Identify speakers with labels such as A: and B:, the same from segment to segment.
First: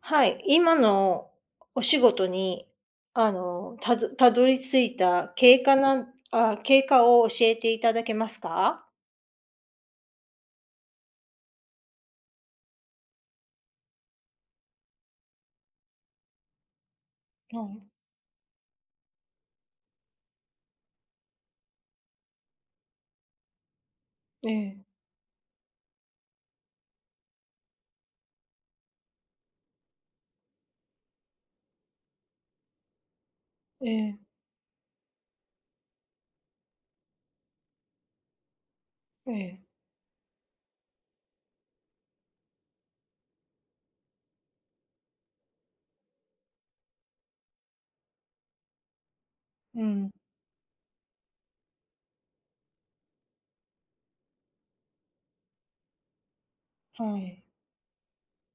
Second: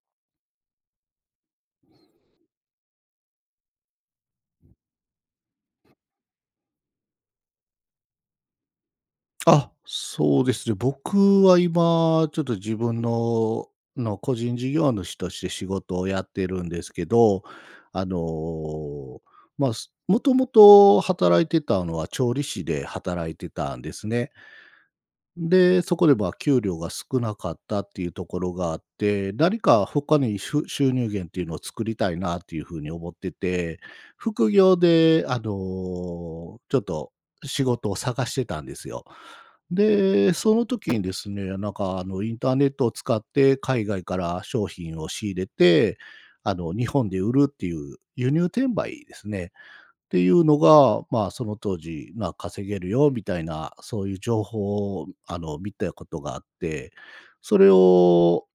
A: はい、今のお仕事に、たずたどり着いた経過なんあ、経過を教えていただけますか？
B: あ、そうですね。僕は今、ちょっと自分の個人事業主として仕事をやってるんですけど、
A: はい。
B: あの、まあ、もともと働いてたのは調理師で働いてたんですね。
A: ええ、
B: で、そこでまあ給料が少なかったっていうところがあって、何か他に収入源っていうのを作りたいなっていうふうに思ってて、
A: ええ、
B: 副業で、ちょっと仕事を探してたんですよ。
A: ええ、
B: で、その時にですね、なんかインターネットを使って海外から商品を仕入れて、あの日本で売るっていう輸入転売ですね。
A: うん、
B: ていうのが、まあ、その当時、まあ、稼げるよみたいな、そういう情報を、見たことがあって、
A: はい。
B: それを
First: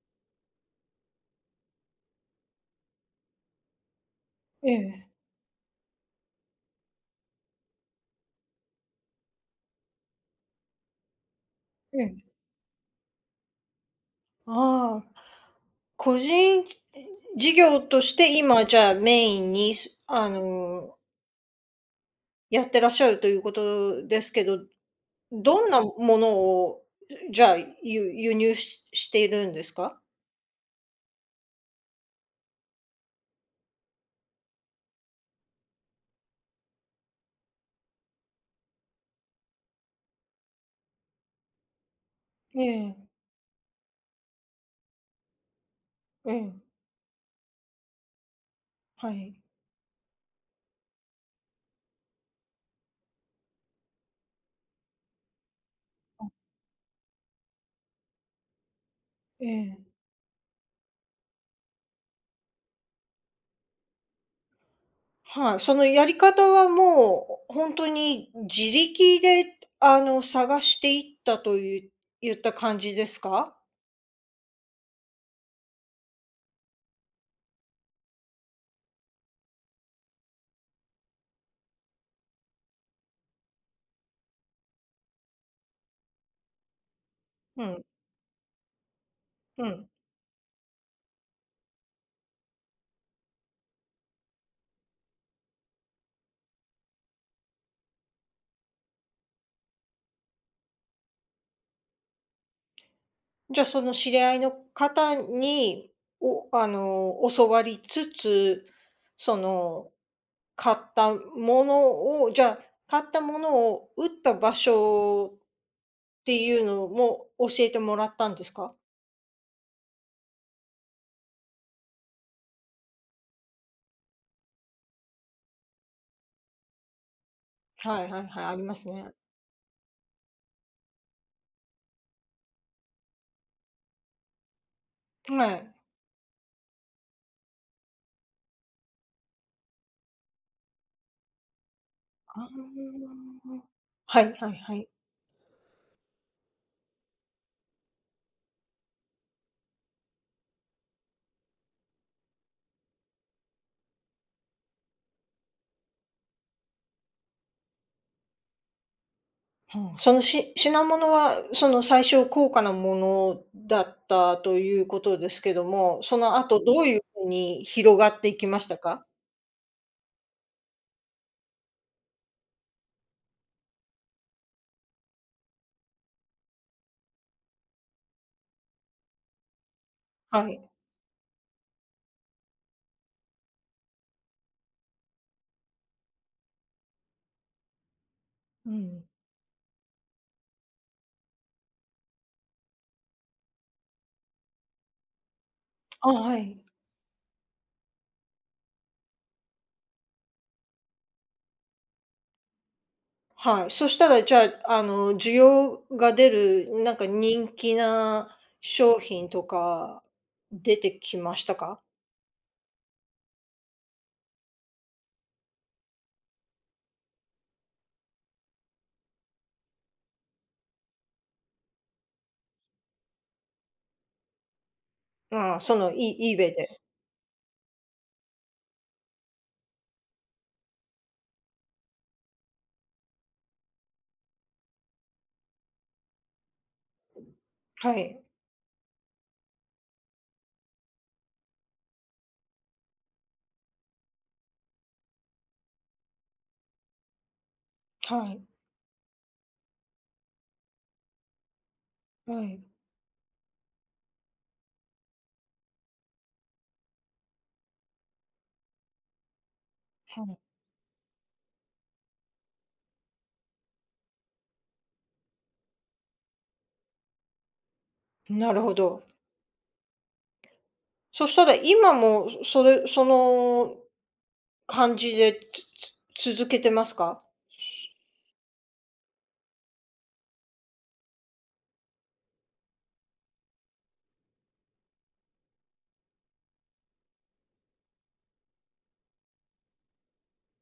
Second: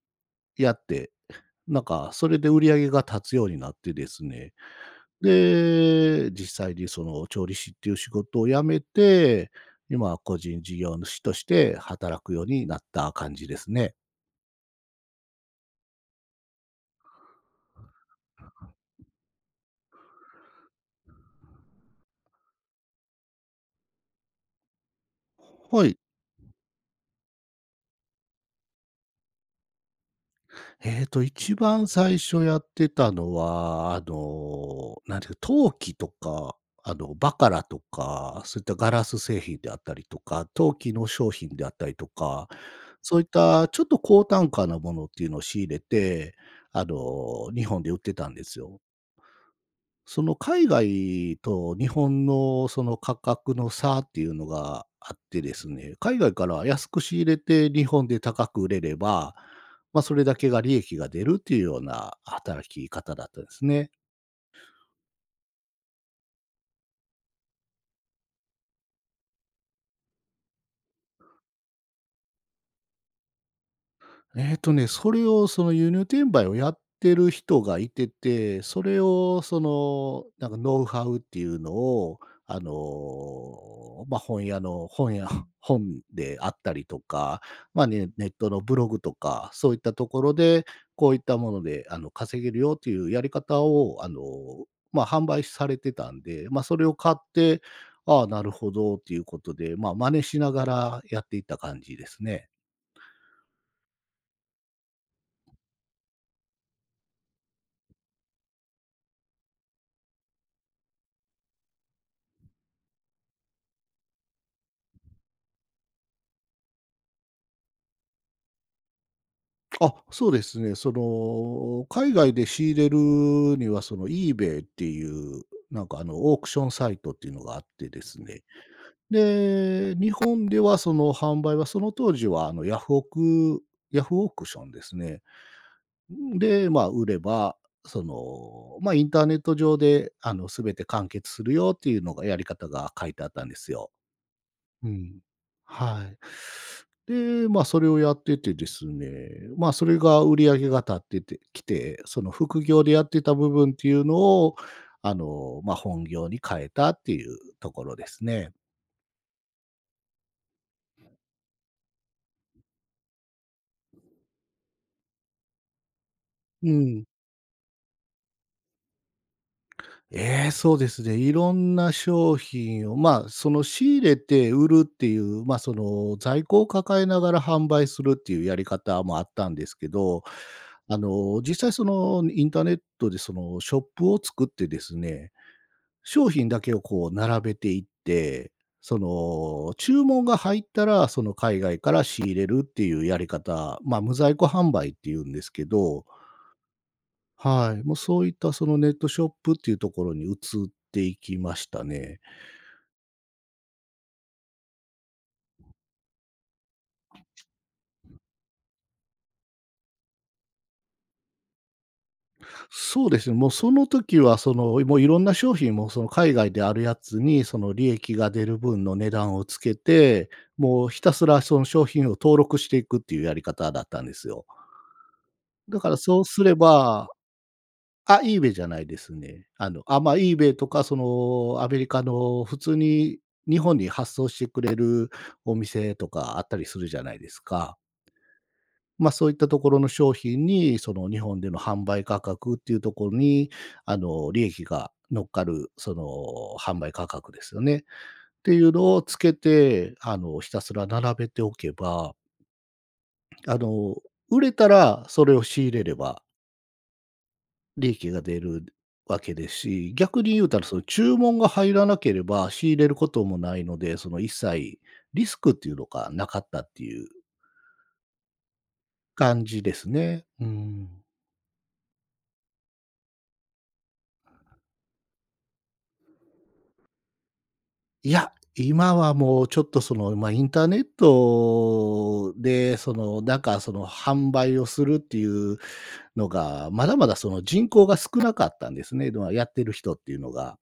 B: やって、なんか、それで売り上げが立つようになってですね。
A: ええ、
B: で、実際にその調理師っていう仕事を辞めて、今は個人事業主として
A: え
B: 働く
A: え。
B: ようになった感じですね。
A: ああ、個人事業として今じゃあメインに、やってらっしゃるということですけど、どんな
B: は
A: も
B: い。
A: のを、じゃあ、輸入しているんですか？
B: ええと、一番最初やってたのは、なんていうか、陶器とか、あの、バカラとか、そういったガラス製品であったりとか、陶器の商品であったりとか、
A: ええ、
B: そういったちょっと高単価なものっていうのを仕入れ
A: え
B: て、
A: え、
B: 日本で売ってたんですよ。
A: はい。
B: その海外と日本のその価格の差っていうのがあってですね、海外から安く仕入れて日本で高く売れれば、
A: ええ。
B: まあ、それだけが利益が出るっていうような働き方だったんですね。
A: はい、そのやり方はもう、本当に自力で、探していったという言った感じですか？
B: えっとね、それをその輸入転売をやってる人がいてて、それをその、なんかノウハウっていうのを、まあ、本屋の本屋 本であったりとか、
A: うん、
B: ま、ネットのブログとか、
A: う
B: そういっ
A: ん。
B: たところで、こういったもので、稼げるよっていうやり方を、まあ、販売されてたんで、まあ、それを買って、ああ、なるほどっていうことで、まあ、真似しながらやっていった感じですね。
A: じゃ、その知り合いの方に、教わりつつ、その、買ったものをじゃあ、買ったものを打った場所っていうのも教えてもらったんですか？
B: あ、そうですね。その、海外で仕入れるには、その eBay っていう、オークションサイトっていうのがあって
A: は
B: で
A: いは
B: す
A: いは
B: ね。
A: い、ありますね。
B: で、日本ではその販売は、その当時はヤフオク、ヤフオークションですね。
A: はい。
B: で、まあ、売れば、その、まあ、インターネット上で、すべて完結するよっていうのが、
A: あ
B: やり方が書いてあったんで
A: ー、
B: すよ。
A: はいはいは
B: う
A: い。
B: ん。はい。で、まあ、それをやっててですね、まあ、それが売り上げが立っててきて、その副業でやってた部分っていうのを、まあ、本業に変えたっていうところですね。
A: はあ、その品物は、その最初高価なものだったということですけども、その後
B: う
A: どういう
B: ん。
A: ふうに広がっていきましたか？
B: ええ、そうですね。いろんな商品を、まあ、その仕入れて売るっていう、まあ、その在庫を抱えながら販売するっていうやり方もあったんですけど、
A: はい。
B: 実際そのインターネットでそのショップを作ってですね、商品だけをこう並べていって、
A: う
B: そ
A: ん。
B: の、注文が入ったら、その海外から仕入れるっていうやり方、まあ、無在庫販売っていうんですけど、
A: あ、はい。
B: はい、もうそういったそのネットショップっていうところに移っていきましたね。
A: はい。そしたらじゃあ、需要が出る、なんか人気な商品とか出てきましたか？
B: そうですね、もうその時はその、もういろんな商品もその海外であるやつに、その利益が出る分の値段をつけて、もうひたすらその商品を登録していくっていうやり方だったんですよ。
A: ああ、そ
B: だか
A: の、
B: らそうす
A: eBay
B: れ
A: で。
B: ばイーベ y じゃないですね。まあ、イーベ y とかそのアメリカの普通に日本に発送してくれるお店とかあったりするじゃないですか。
A: はい。
B: まあ、そういったところの商品に、その日本での販売価格っていうところに、利益が乗っかる、その販売価格ですよね。っ
A: はい。
B: ていうのをつけて、ひたすら並べておけば、
A: はい。
B: あの、売れたらそれを仕入れれば利益が出るわけですし、逆に言
A: は
B: うたら、その注文が入らなければ仕入れることもないので、その一切リスクっていうのがなかったっていう
A: い。なるほど。
B: 感じですね。うん。
A: そしたら今も、その感じで、つ続けてますか？
B: いや、今はもうちょっとその、まあ、インターネットで、その、なんかその販売をするっていうのが、まだまだその人口が少なかったんですね。やってる人っていうのが。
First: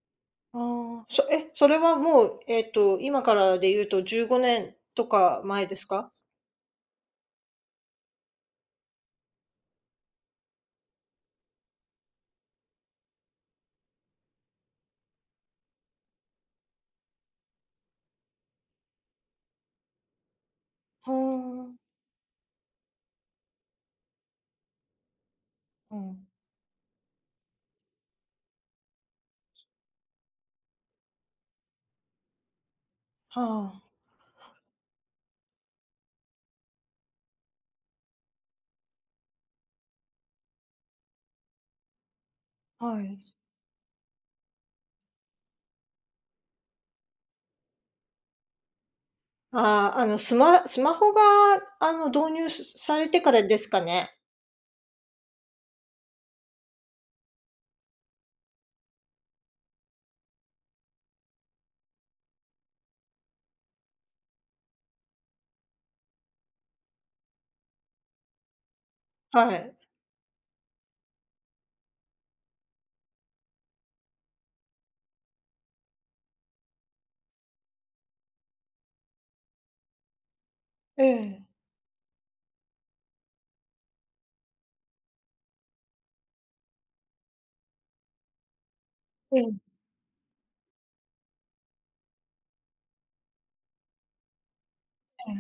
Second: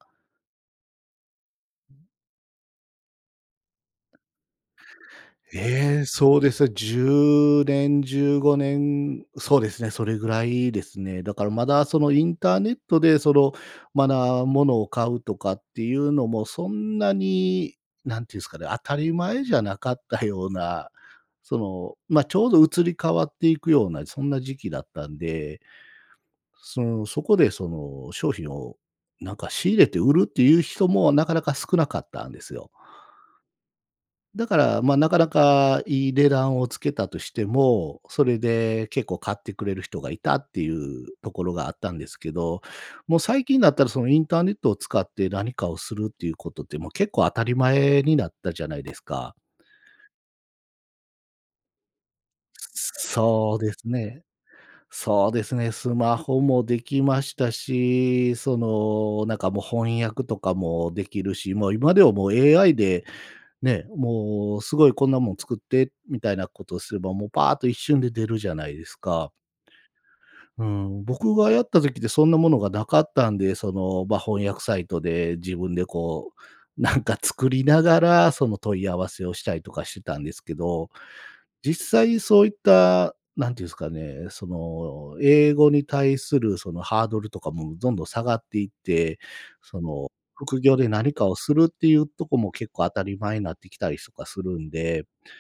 A: ああ。それはもう、今からで言うと15年とか前です
B: ええ、
A: か？
B: そうですね。10年、15年、そうですね、それぐらいですね。だからまだそのインターネットでその、まだ物を買うとかっていうのもそんなに、なんていうんですかね、当たり前じゃなかったような、そ
A: は
B: の、ま、ちょうど移り変わっていくような、そんな時期だったんで、
A: あ、うん。
B: その、そこでその商品をなんか仕入れて売るっていう人もなかなか少なかったんですよ。
A: は
B: だから、まあ、なかなかいい値段をつけたとしても、それで結構買ってくれる人がいたっていうところがあったんですけど、
A: あ。は
B: も
A: い。
B: う最近だったらそのインターネットを使って何かをするっていうことって、もう結構当たり前になったじゃないですか。
A: ああ、スマホが、導入されてから
B: そ
A: で
B: う
A: す
B: で
A: か
B: す
A: ね？
B: ね。そうですね、スマホもできましたし、その、なんかもう翻訳とかもできるし、もう今ではもう AI でね、もうすごいこんなもん作ってみたいなことをすれば、もうパーッと一瞬で出るじゃないですか。
A: はい。
B: うん、僕がやった時ってそんなものがなかったんで、その、まあ、翻訳サイトで自分でこう、なんか作りながら、その問い合わせをしたりとかしてたんですけど、
A: ええ、
B: 実際そういった、なんていうんですかね、その、英語に対するそのハードルとかもどんどん下がっていって、
A: ええ、え
B: その、副業で何かをするっていうとこも結構当たり前になってきたりとかするんで、
A: え、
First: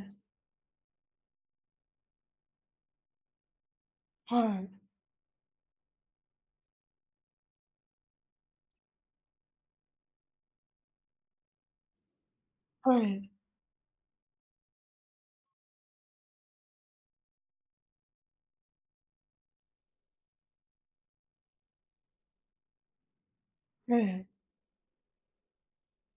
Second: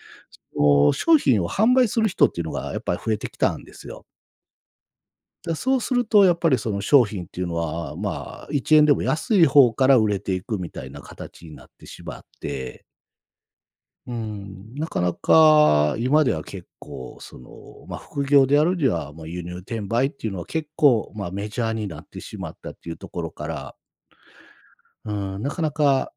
B: その、商品を販売する人っていうのがやっぱり増えてきたんですよ。
A: はい、
B: だ、そうするとやっぱりその商品っていうのは、まあ、1円でも安い方から売れていくみたいな形になってしまって、
A: はい、
B: うん、なかなか今では結構、その、まあ、副業であるには、もう輸入転売っていうのは結構、まあ、メジャーになってしまったっていうところから、
A: ええ。
B: うん、なかなか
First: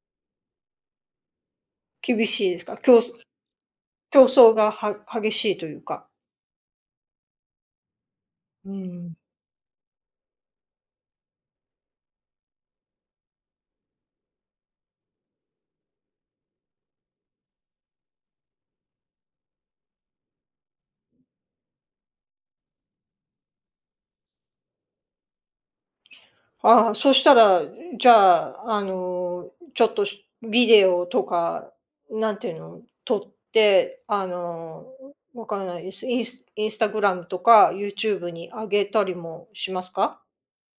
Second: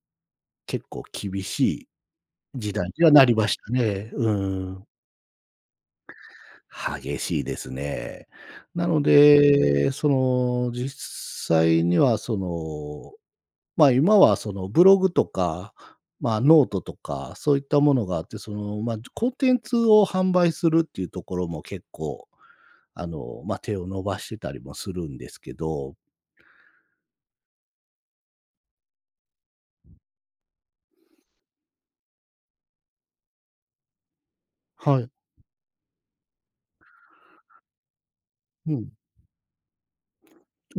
B: 結構厳しい
A: 厳しいです
B: 時
A: か？
B: 代にはなりましたね。
A: 競
B: う
A: 争が
B: ん、
A: は激しいというか。
B: 激しいですね。
A: う
B: なの
A: ん。
B: で、その、実際にはその、まあ、今はそのブログとか、まあ、ノートとか、そういったものがあって、その、まあ、コンテンツを販売するっていうところも結構、まあ、手を伸ばしてたりもするんですけど。
A: ああ、そしたら、じゃあ、ちょっとビデオとか、なんていうの、撮って、
B: はい。
A: わからないです。インスタグラムとかユーチューブに上
B: う
A: げ
B: ん。
A: たりもしますか？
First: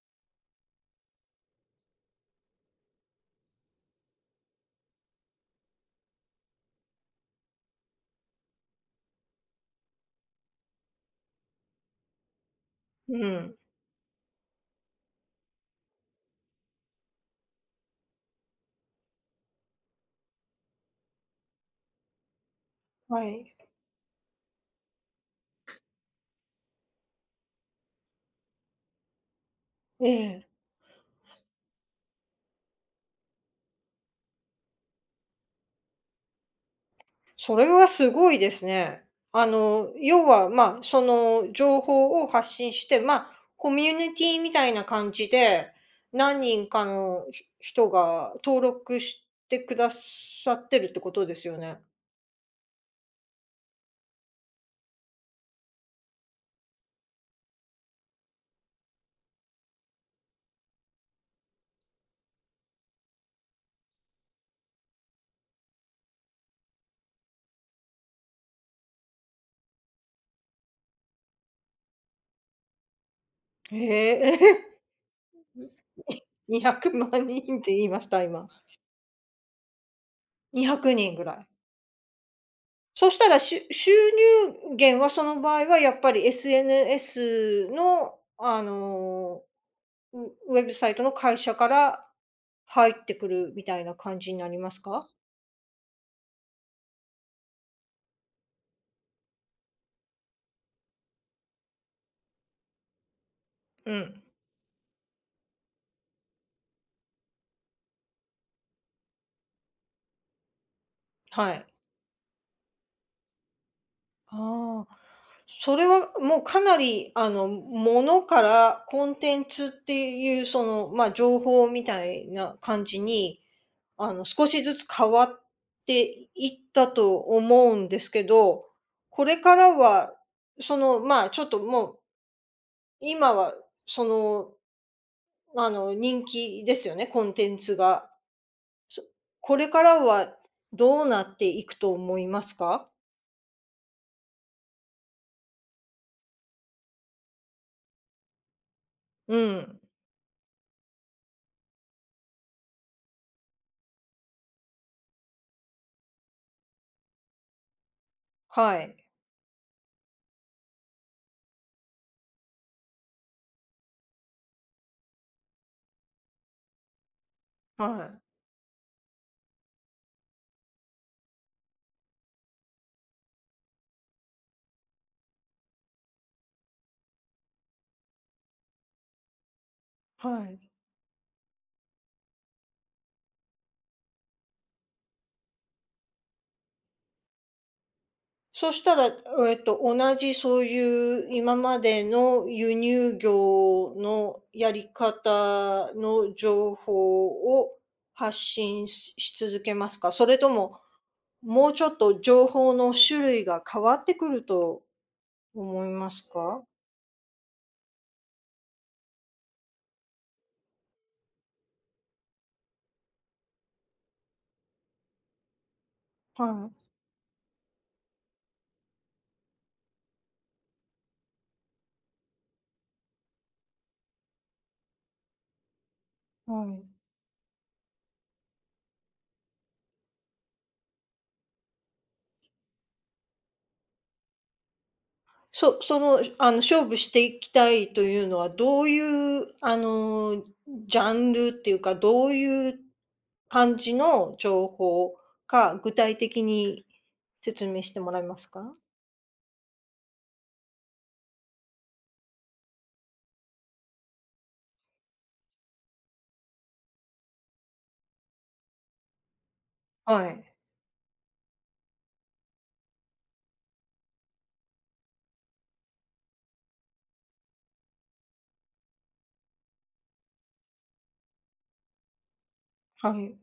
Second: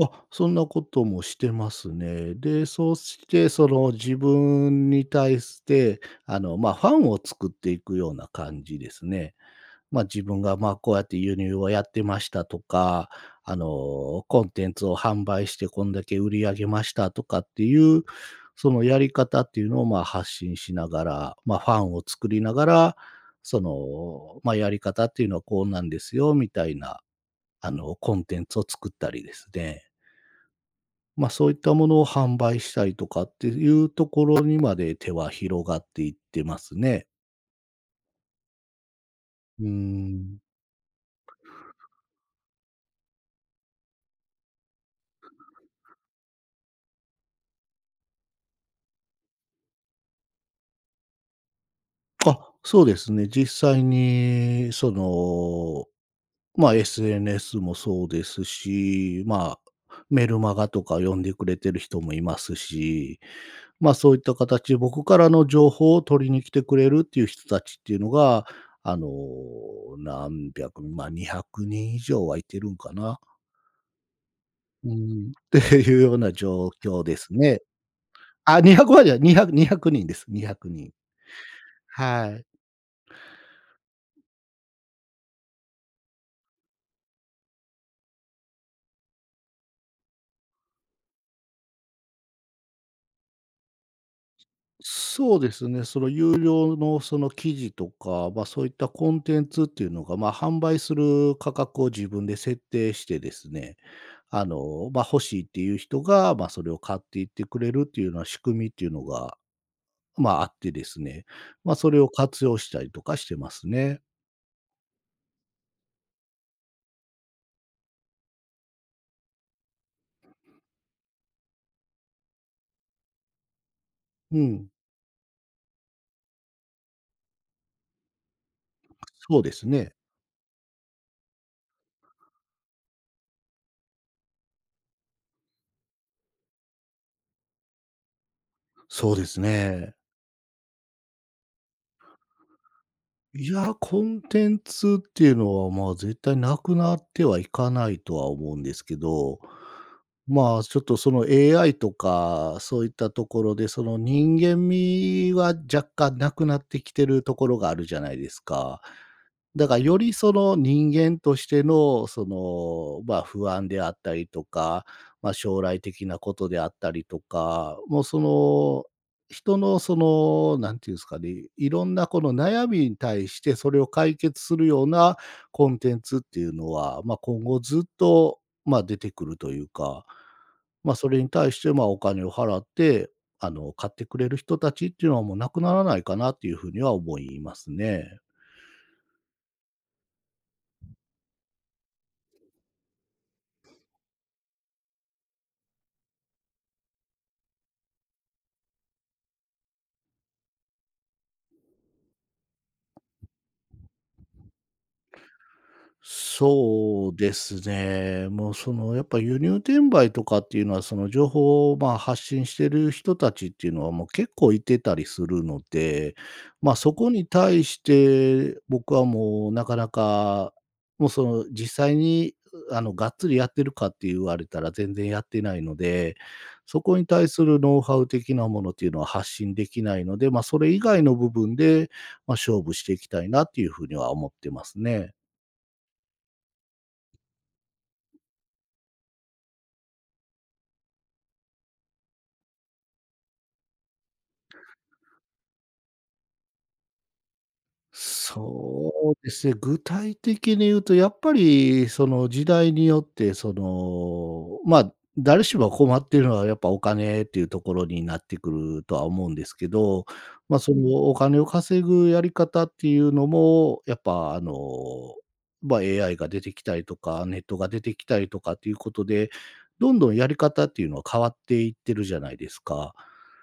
B: あ、そんなこともしてますね。で、そうしてその自分に対して、まあ、ファンを作っていくような感じですね。自分が、こうやって輸入をやってましたとか、
A: うん、
B: コンテンツを販売してこんだけ売り上げましたとかっていう、そのやり方っていうのを、発信しながら、ファンを作りながら、
A: はい。
B: その、やり方っていうのはこうなんですよみたいな、コンテンツを作ったりですね。
A: ええ。
B: そういったものを販売したりとかっていうところにまで手は広がっていってますね。
A: それはすごいですね。
B: うー
A: 要
B: ん。
A: は、まあ、その情報を発信して、まあ、コミュニティみたいな感じで、何人かの人が登録してくださってるってことですよね。
B: あ、そうですね。実際に、その、SNS もそうですし、メルマガとか読んでくれてる人もいますし、そういった形で僕からの情報を取りに来てくれるっていう人たちっていうのが、あの、何百、200人以上はいてるんかな。
A: へえ。
B: うん、っていうよう な状
A: 200
B: 況で
A: 万
B: す
A: 人
B: ね。
A: って言いました？今。
B: あ、200までは200200人です。200
A: 200
B: 人。
A: 人ぐらい。
B: はい。
A: そしたら、収入源はその場合はやっぱり SNS の、ウウェブサイトの会社から入ってくるみたいな感じになりますか？
B: そうですね。その有料の記事とか、そういったコンテンツっていうのが、販売する価格を自分で設定してですね、
A: うん、
B: 欲しいっていう人が、それを買っていってくれるっていうような仕組みっていうのが、あってですね、
A: はい。
B: それを活用したりとかしてますね。
A: ああ、それはもうかなりものからコンテンツっていう、その、まあ、情報みたいな感じに、
B: う
A: 少し
B: ん。
A: ずつ変わっていったと思うんですけど、これ
B: そうで
A: か
B: す
A: ら
B: ね。
A: は、その、まあ、ちょっともう、今はその、人気ですよね、コンテンツが。そ
B: そうです
A: これか
B: ね。
A: らはどうなっていくと思いますか？
B: いや、コンテンツっていうのは、絶対なくなってはいかないとは思うんですけ
A: う
B: ど
A: ん、
B: ちょっとその AI とか、そういったところで、その人間味は若干なくなってきてるところがあるじゃないです
A: は
B: か。
A: い。
B: だからよりその人間としての、その、不安であったりとか、将来的なことであったりとか、
A: は
B: もうそ
A: い。
B: の、人のその、なんていうんですかね、いろんなこの悩みに対してそれを解決するようなコンテンツっていうのは、今後ずっと、出てくるというか、
A: はい。
B: それに対して、お金を払って、買ってくれる人たちっていうのはもうなくならないかなっていうふうには思いますね。
A: そしたら、同じそういう今までの輸入業のやり方の情報を発信し続けますか？それとも、もうちょっと情報の種類が変わってくると思いますか？
B: そうですね。もうそのやっぱ輸入転売とかっていうのは、その情報を発信してる人たちっていうのはもう結構いてたりするので、
A: は
B: そこに対して僕はもうなかなか、もうその実際にがっつりやってるかって言われたら全然やってないので、
A: い、は
B: そ
A: い。
B: こに対するノウハウ的なものっていうのは発信できないので、それ以外の部分で勝負していきたいなっていうふうには思ってますね。
A: その、勝負していきたいというのは、どういう、ジャンルっていうか、どういう感じの情報か、具体的に説明してもらえますか？
B: そうですね、具体的に言うとやっぱりその時代によってその、誰しも困っているのはやっぱお金っていうところになってくるとは思うんですけど、
A: はい。
B: そのお金を稼ぐやり方っていうのも、やっぱAI が出てきたりとか、ネットが出てきたりとかっていうことで、どんどんやり方っていうのは変わっていってるじゃないですか。
A: はい。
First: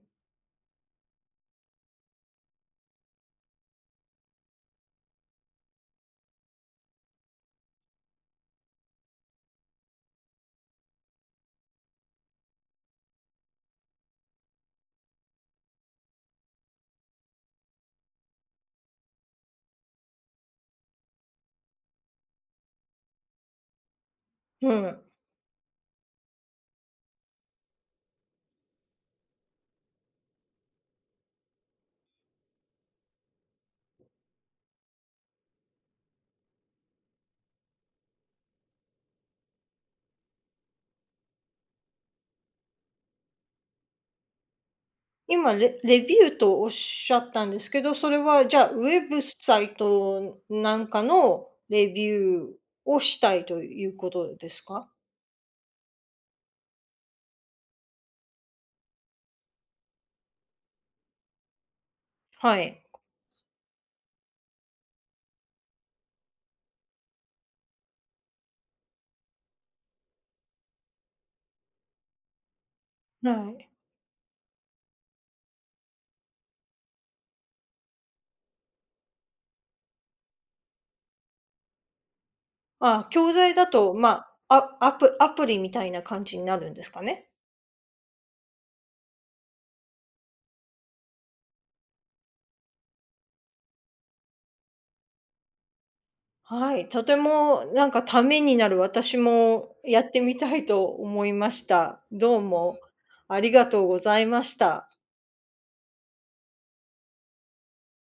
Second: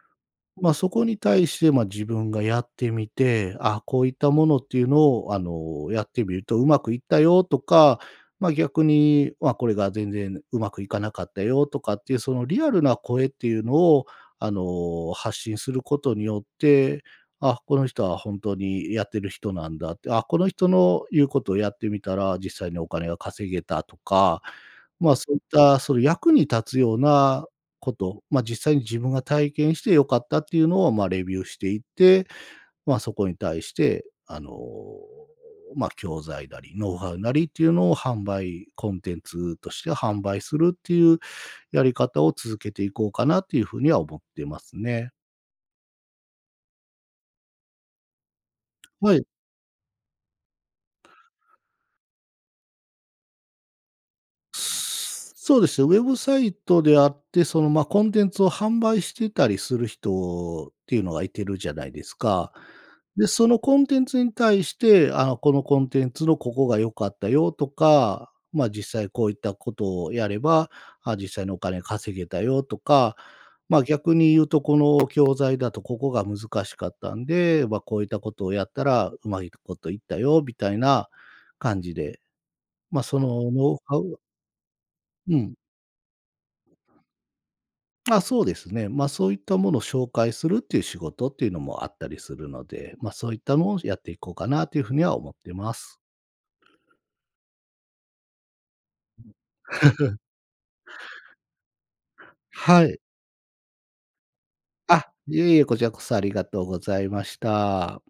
B: そこに対して、自分がやってみて、あ、こういったものっていうのを、やってみるとうまくいったよとか、逆に、これが全然うまくいかなかったよとかっていう、そのリアルな声っていうのを、発信することによって、あ、この人は本当にやってる人なんだって、あ、この人の言うことをやってみたら実際にお金が稼げたとか、
A: うん。
B: そういったその役に立つようなこと、実際に自分が体験して良かったっていうのを、レビューしていって、そこに対して、教材なり、ノウハウなりっていうのを販売、コンテンツとして販売するっていうやり方を続けていこうかなっていうふうには思ってますね。
A: 今、レビューとおっしゃったんですけど、それはじゃあ、ウェ
B: は
A: ブ
B: い。
A: サイトなんかのレビューをしたいということですか？
B: そうですね、ウェブサイトであって、その、コンテンツを販売してたりする人っていうのがいてるじゃないですか。
A: はい。
B: で、そのコンテンツに対して、このコンテンツのここが良かったよとか、実際こういったことをやれば、あ、実際にお金稼げたよとか、
A: はい。
B: 逆に言うとこの教材だとここが難しかったんで、こういったことをやったらうまいこといったよみたいな感じで、まあ、そ
A: 教
B: の
A: 材だ
B: ノウ
A: と、
B: ハ
A: ま
B: ウ
A: あ、ア
B: う
A: プ
B: ん。
A: リみたいな感じになるんですかね？
B: そうですね。そういったものを紹介するっていう仕事っていうのもあったりするので、そういったのをやっていこうかなというふうには思ってます。
A: はい、とてもなんかためになる、私もやって みたいと思いました。どうも
B: はい。
A: ありがとうございました。
B: あ、いえいえ、こちらこそありがとうございました。